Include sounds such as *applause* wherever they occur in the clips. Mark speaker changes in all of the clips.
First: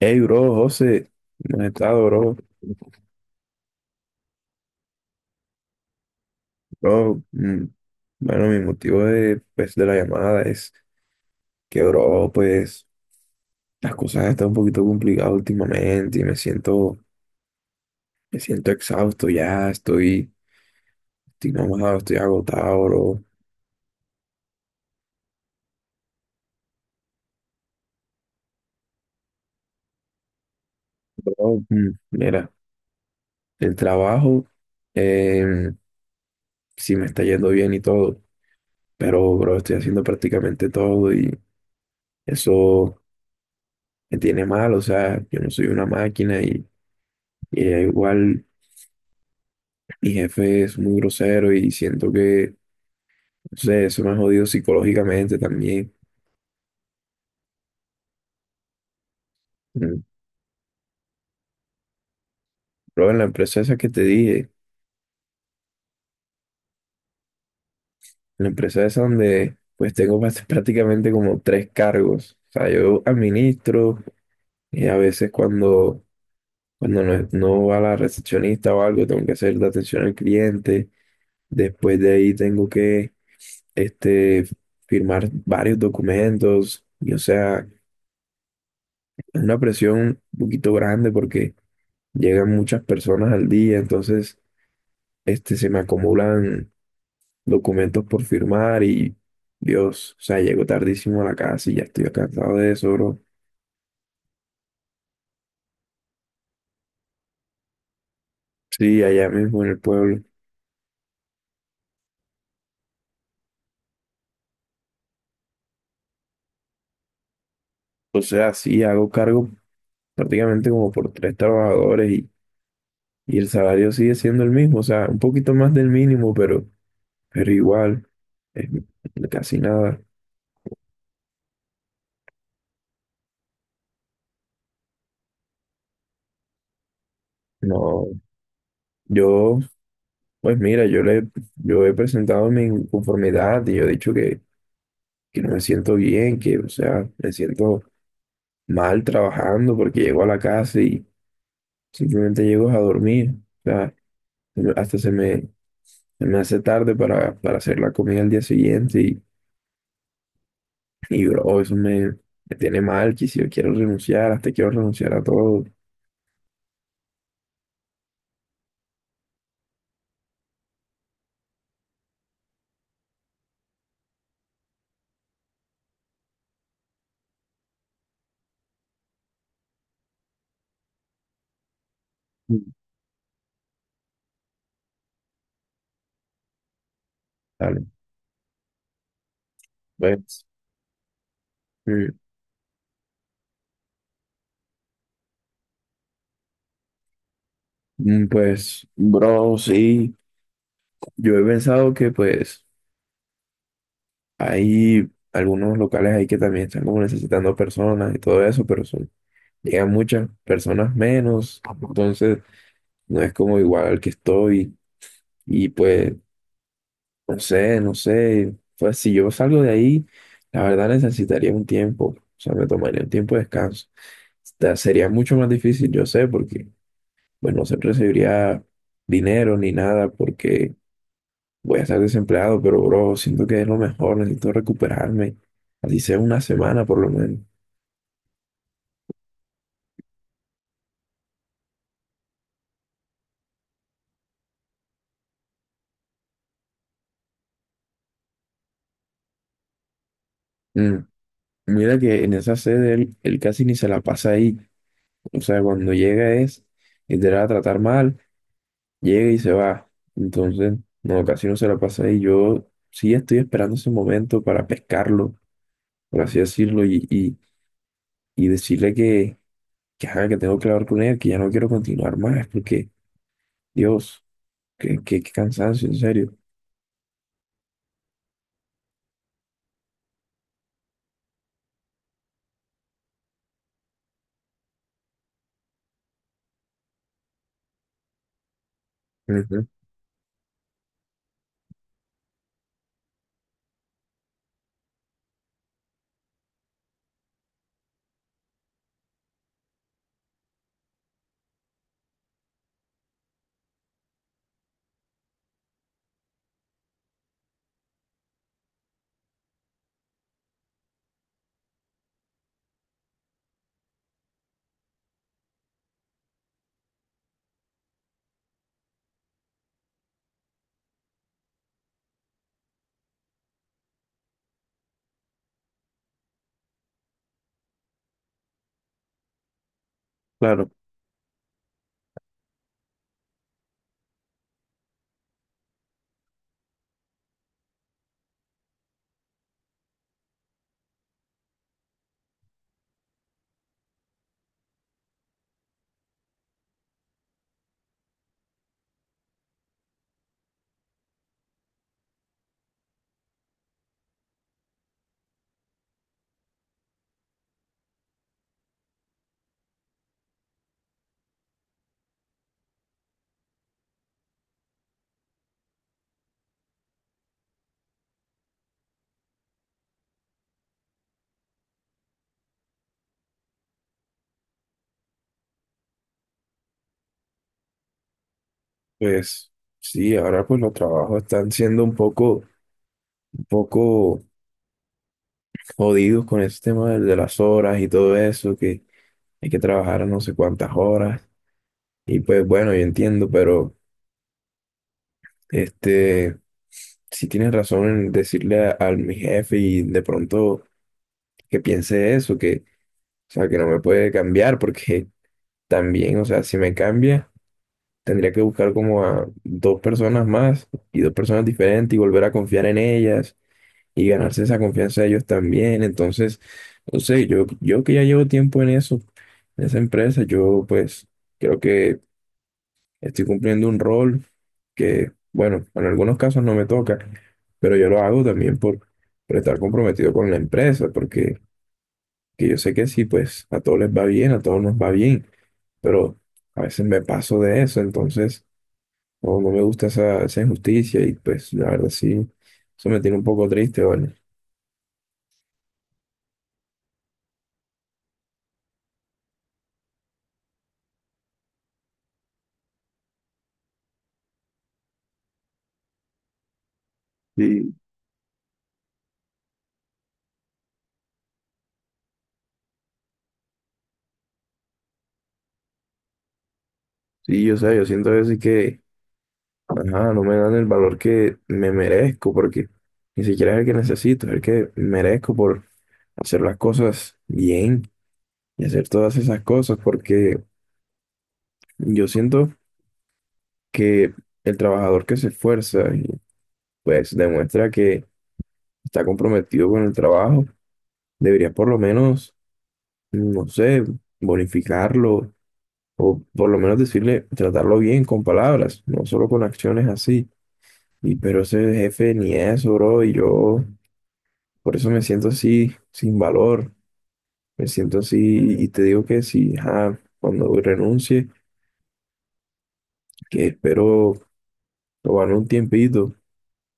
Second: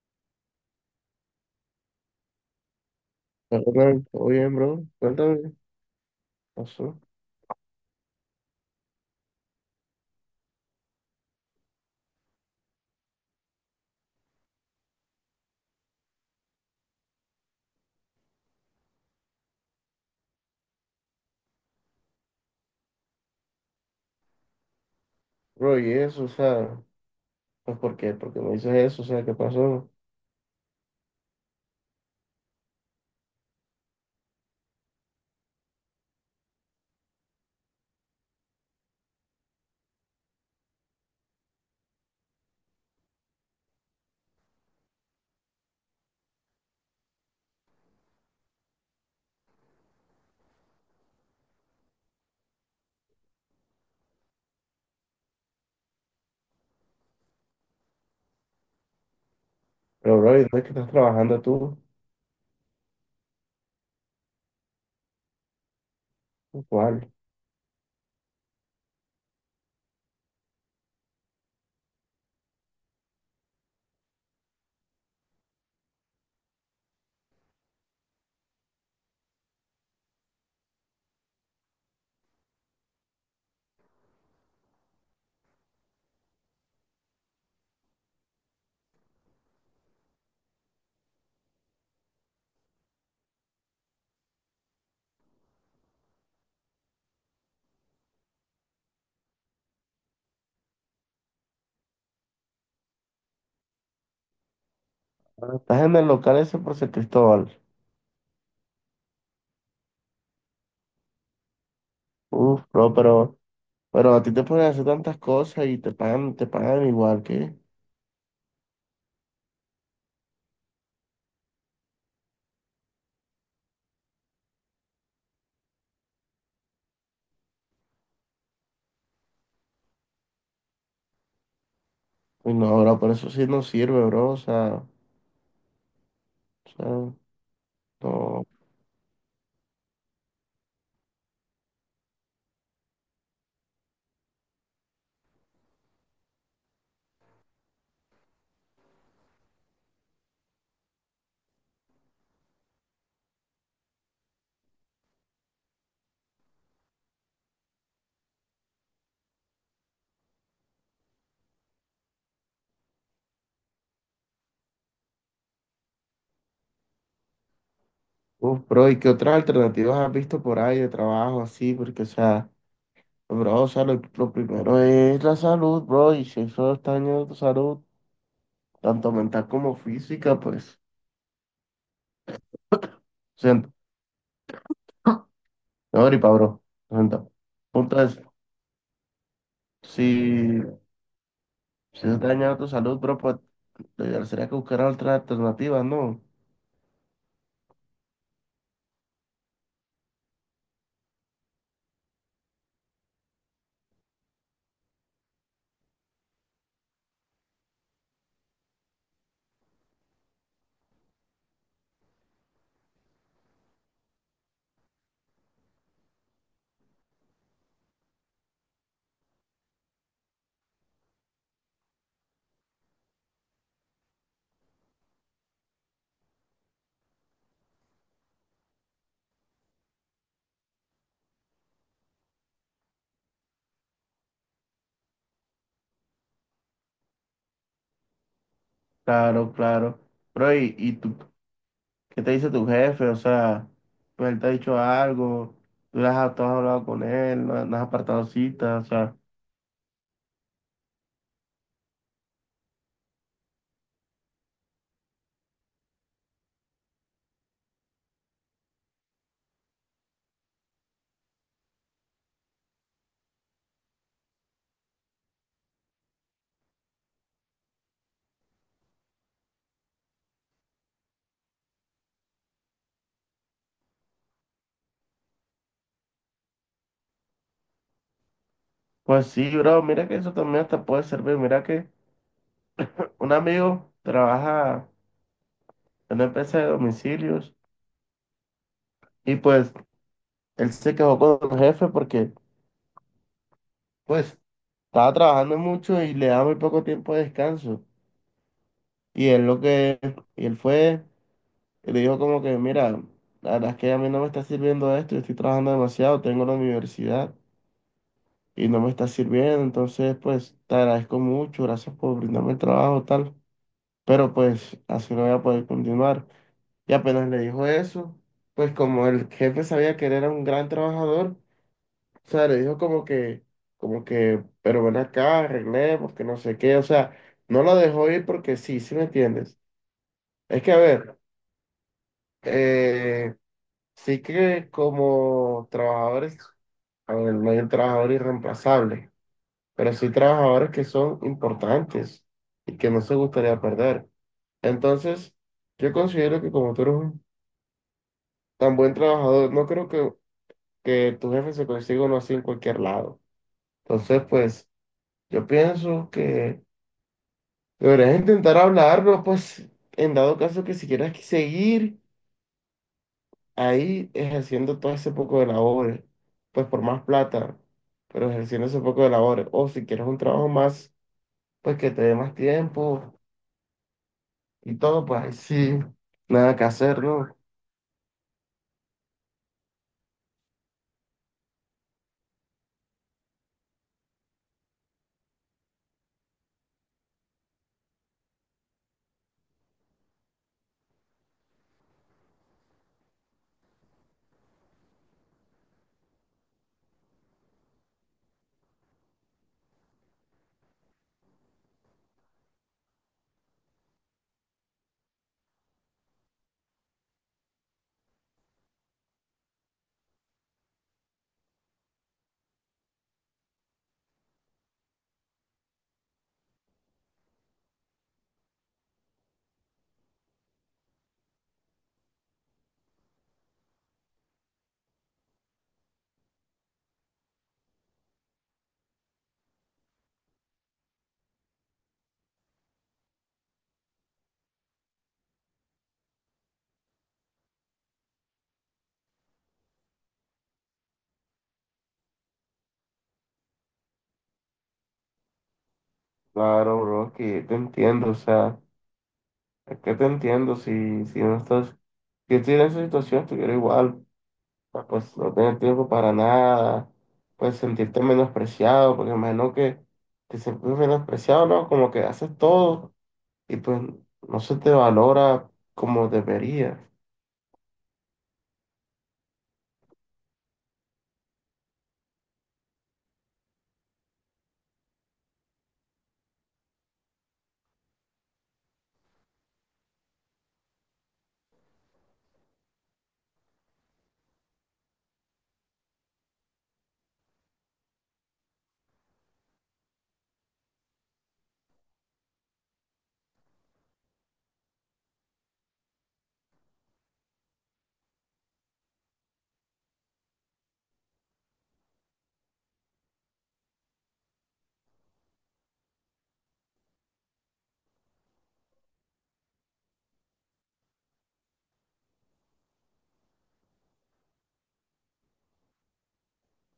Speaker 1: Hey, bro, José, ¿cómo has estado, bro?
Speaker 2: Hola, Ronald. ¿Todo bien, bro? Cuéntame, ¿qué pasó?
Speaker 1: Bro, bueno, mi motivo de, pues, de la llamada es que, bro, pues, las cosas están un poquito complicadas últimamente y me siento exhausto ya, estoy mamado, estoy agotado, bro.
Speaker 2: Bro, y eso, o sea, pues ¿por qué? ¿Por qué me dices eso? O sea, ¿qué pasó?
Speaker 1: Bro, mira, el trabajo, eh, sí me está yendo bien y todo, pero, bro, estoy haciendo prácticamente todo y eso me tiene mal, o sea, yo no soy una máquina y igual. Mi jefe es muy grosero y siento que, no sé, eso me ha jodido psicológicamente también. Mm.
Speaker 2: Pero, bro, ¿y dónde es que estás trabajando tú?
Speaker 1: Pero en la empresa esa que te dije, en
Speaker 2: ¿Cuál?
Speaker 1: la empresa esa donde pues tengo *laughs* prácticamente como tres cargos. O sea, yo administro y a veces cuando, cuando no va la recepcionista o algo, tengo que hacer la atención al cliente. Después de ahí tengo que este, firmar varios documentos y o sea, es una presión un poquito grande porque llegan muchas personas al día, entonces se me acumulan documentos por firmar y Dios, o sea, llego tardísimo a la casa y ya estoy cansado de eso, bro.
Speaker 2: Ah, estás en el local ese por San Cristóbal.
Speaker 1: Sí, allá mismo en el pueblo.
Speaker 2: Uf, bro, pero a ti te pueden hacer tantas cosas y te pagan igual que.
Speaker 1: O sea, sí, hago cargo prácticamente como por tres trabajadores y el salario sigue siendo el mismo, o sea, un poquito más del mínimo, pero igual, es casi nada.
Speaker 2: Uy, no, bro, por eso sí no sirve, bro. O sea,
Speaker 1: No,
Speaker 2: no.
Speaker 1: yo, pues mira, yo he presentado mi inconformidad y yo he dicho que no me siento bien, que, o sea, me siento mal trabajando porque llego a la casa y simplemente llego a dormir. O sea, hasta se me, se me hace tarde para hacer la comida al día siguiente y bro, me tiene mal, que si yo quiero renunciar, hasta quiero renunciar a todo.
Speaker 2: Uf, bro, ¿y qué otras alternativas has visto por ahí de trabajo así? Porque, o sea. Pues, bro, o sea, lo primero es la salud, bro, y si eso está dañando tu salud, tanto mental como física, pues,
Speaker 1: Mm.
Speaker 2: siento. *gasps* No, gripa, bro, siento.
Speaker 1: Dale,
Speaker 2: Punto es,
Speaker 1: pues,
Speaker 2: si, si
Speaker 1: mm,
Speaker 2: está dañando tu salud, bro, pues, lo ideal sería que buscaras otras alternativas, ¿no?
Speaker 1: pues, bro, sí, yo he pensado que pues hay algunos locales ahí que también están como necesitando personas y todo eso, pero son llegan muchas personas menos, entonces no es como igual al que estoy y pues no sé, no sé, pues si yo salgo de ahí, la verdad necesitaría un tiempo, o sea, me tomaría un tiempo de descanso. Sería mucho más difícil, yo sé, porque pues no se recibiría dinero ni nada porque voy a estar desempleado, pero bro, siento que es lo mejor, necesito recuperarme, así sea una semana por lo menos.
Speaker 2: Claro, claro. Bro, y tú, qué te dice tu jefe? O sea, pues, él te ha dicho algo, tú, le has, tú has hablado con él, no, no has apartado citas, o sea,
Speaker 1: Mm, mira que en esa sede él casi ni se la pasa ahí. O sea, cuando llega es literal a tratar mal, llega y se va. Entonces, no, casi no se la pasa y yo sí estoy esperando ese momento para pescarlo, por así decirlo, y decirle que, ajá, que tengo que hablar con él, que ya no quiero continuar más, porque, Dios, qué cansancio, en serio.
Speaker 2: pues sí, bro, mira que eso también hasta puede servir, mira que un amigo trabaja en una empresa de domicilios y
Speaker 1: Ujú.
Speaker 2: pues él se quejó con el jefe porque pues estaba trabajando mucho y le daba muy poco tiempo de descanso. Y él lo que, y él fue y le dijo como que, mira, la verdad es que a mí no me está sirviendo esto, yo estoy trabajando demasiado, tengo la universidad y no me está sirviendo, entonces pues te agradezco mucho, gracias por brindarme el trabajo, tal, pero pues así no voy a poder continuar. Y apenas le dijo eso, pues como el jefe sabía que él era un gran trabajador, o sea, le dijo como que, pero ven acá, arreglemos, que no sé qué, o sea, no lo dejó ir porque sí, sí me entiendes. Es
Speaker 1: Claro,
Speaker 2: que, a ver, eh, sí que como trabajadores, a ver, no hay un trabajador irreemplazable, pero sí trabajadores que son importantes y que no se gustaría perder. Entonces, yo considero que como tú eres un tan buen trabajador, no creo que tu jefe se consiga uno así en cualquier lado. Entonces, pues, yo pienso que deberías intentar hablarlo, pues, en dado caso que si quieres que seguir ahí ejerciendo todo ese poco de labores, pues por más plata, pero ejerciendo ese poco de labores, o si quieres un trabajo más, pues que te dé más tiempo y todo, pues ahí sí, nada que hacer, ¿no?
Speaker 1: pues sí, ahora pues los trabajos están siendo un poco jodidos con ese tema de las horas y todo eso, que hay que trabajar a no sé cuántas horas. Y pues bueno, yo entiendo, pero este, si tienes razón en decirle al mi jefe y de pronto que piense eso, que, o sea, que no me puede cambiar, porque también, o sea, si me cambia, tendría que buscar como a dos personas más y dos personas diferentes y volver a confiar en ellas y ganarse esa confianza de ellos también. Entonces, no sé, yo que ya llevo tiempo en eso, en esa empresa, yo pues creo que estoy cumpliendo un rol que, bueno, en algunos casos no me toca, pero yo lo hago también por estar comprometido con la empresa, porque que yo sé que sí, pues a todos les va bien, a todos nos va bien, pero a veces me paso de eso, entonces no me gusta esa, esa injusticia y pues la verdad sí, eso me tiene un poco triste, ¿vale?
Speaker 2: Claro, bro, que te entiendo, o sea, es que te entiendo si, si no estás, si estoy en esa situación, estuviera igual. Pa- pues no tener tiempo para nada, pues
Speaker 1: Sí,
Speaker 2: sentirte menospreciado, porque imagino que te sientes menospreciado, ¿no? Como que haces todo y pues no se te valora como debería.
Speaker 1: sí, yo sé, yo siento a veces que, ajá, no me dan el valor que me merezco, porque ni siquiera es el que necesito, es el que merezco por hacer las cosas bien y hacer todas esas cosas, porque yo siento que el trabajador que se esfuerza y pues demuestra que está comprometido con el trabajo, debería por lo menos, no sé, bonificarlo o por lo menos decirle, tratarlo bien con palabras, no solo con acciones así. Y pero ese jefe ni eso, bro, y yo por eso me siento así, sin valor, me siento así y te digo que si, ajá, cuando renuncie que espero tomarme un tiempito,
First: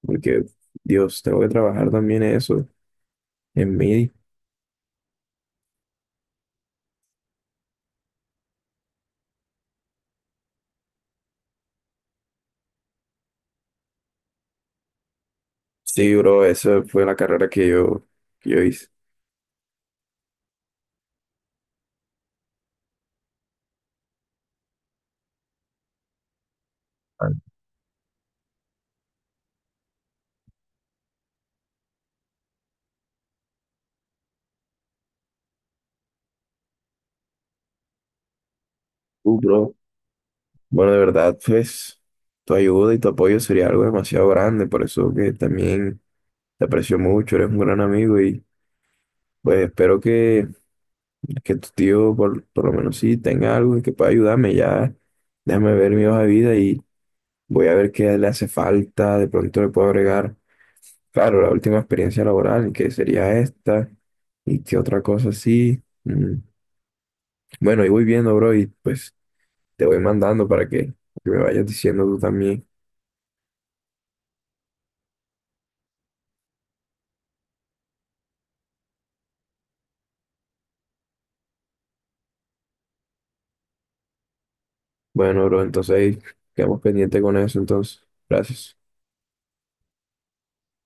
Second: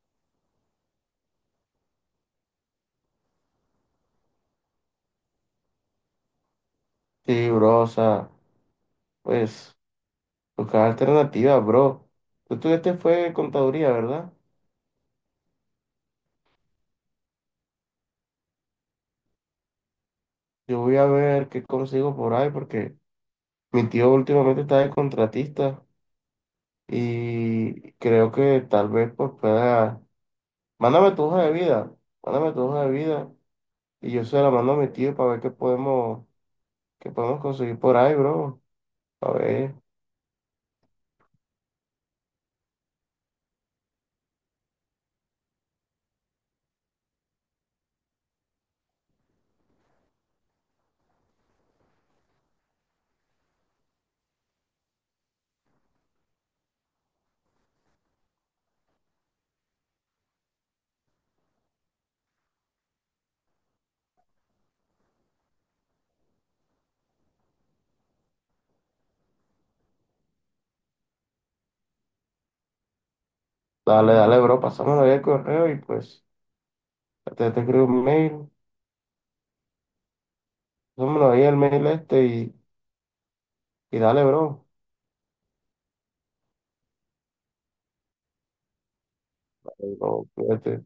Speaker 1: porque, Dios, tengo que trabajar también eso en mí.
Speaker 2: Sí, bro, o sea, pues buscar alternativas, bro. Tú estuviste fue contaduría, ¿verdad?
Speaker 1: Sí, bro, esa fue la carrera que yo hice.
Speaker 2: Yo voy a ver qué consigo por ahí porque mi tío últimamente está de contratista
Speaker 1: Ah,
Speaker 2: y creo que tal vez pues pueda... Mándame tu hoja de vida, mándame tu hoja de vida y yo se la mando a mi tío para ver qué podemos conseguir por ahí, bro. A
Speaker 1: tú, bro.
Speaker 2: ver,
Speaker 1: Bueno, de verdad, pues, tu ayuda y tu apoyo sería algo demasiado grande, por eso que también te aprecio mucho, eres un gran amigo y pues espero que tu tío por lo menos sí tenga algo y que pueda ayudarme. Ya déjame ver mi hoja de vida y voy a ver qué le hace falta, de pronto le puedo agregar. Claro, la última experiencia laboral, que sería esta, y qué otra cosa así. Mm, bueno, y voy viendo, bro, y pues te voy mandando para que me vayas diciendo tú también.
Speaker 2: dale, dale, bro, pasámonos ahí el correo y pues te escribo un mail, pasámonos ahí el mail este y dale, bro.
Speaker 1: Bueno, bro, entonces ahí quedamos pendiente con eso, entonces. Gracias.
Speaker 2: Dale, bro, cuídate.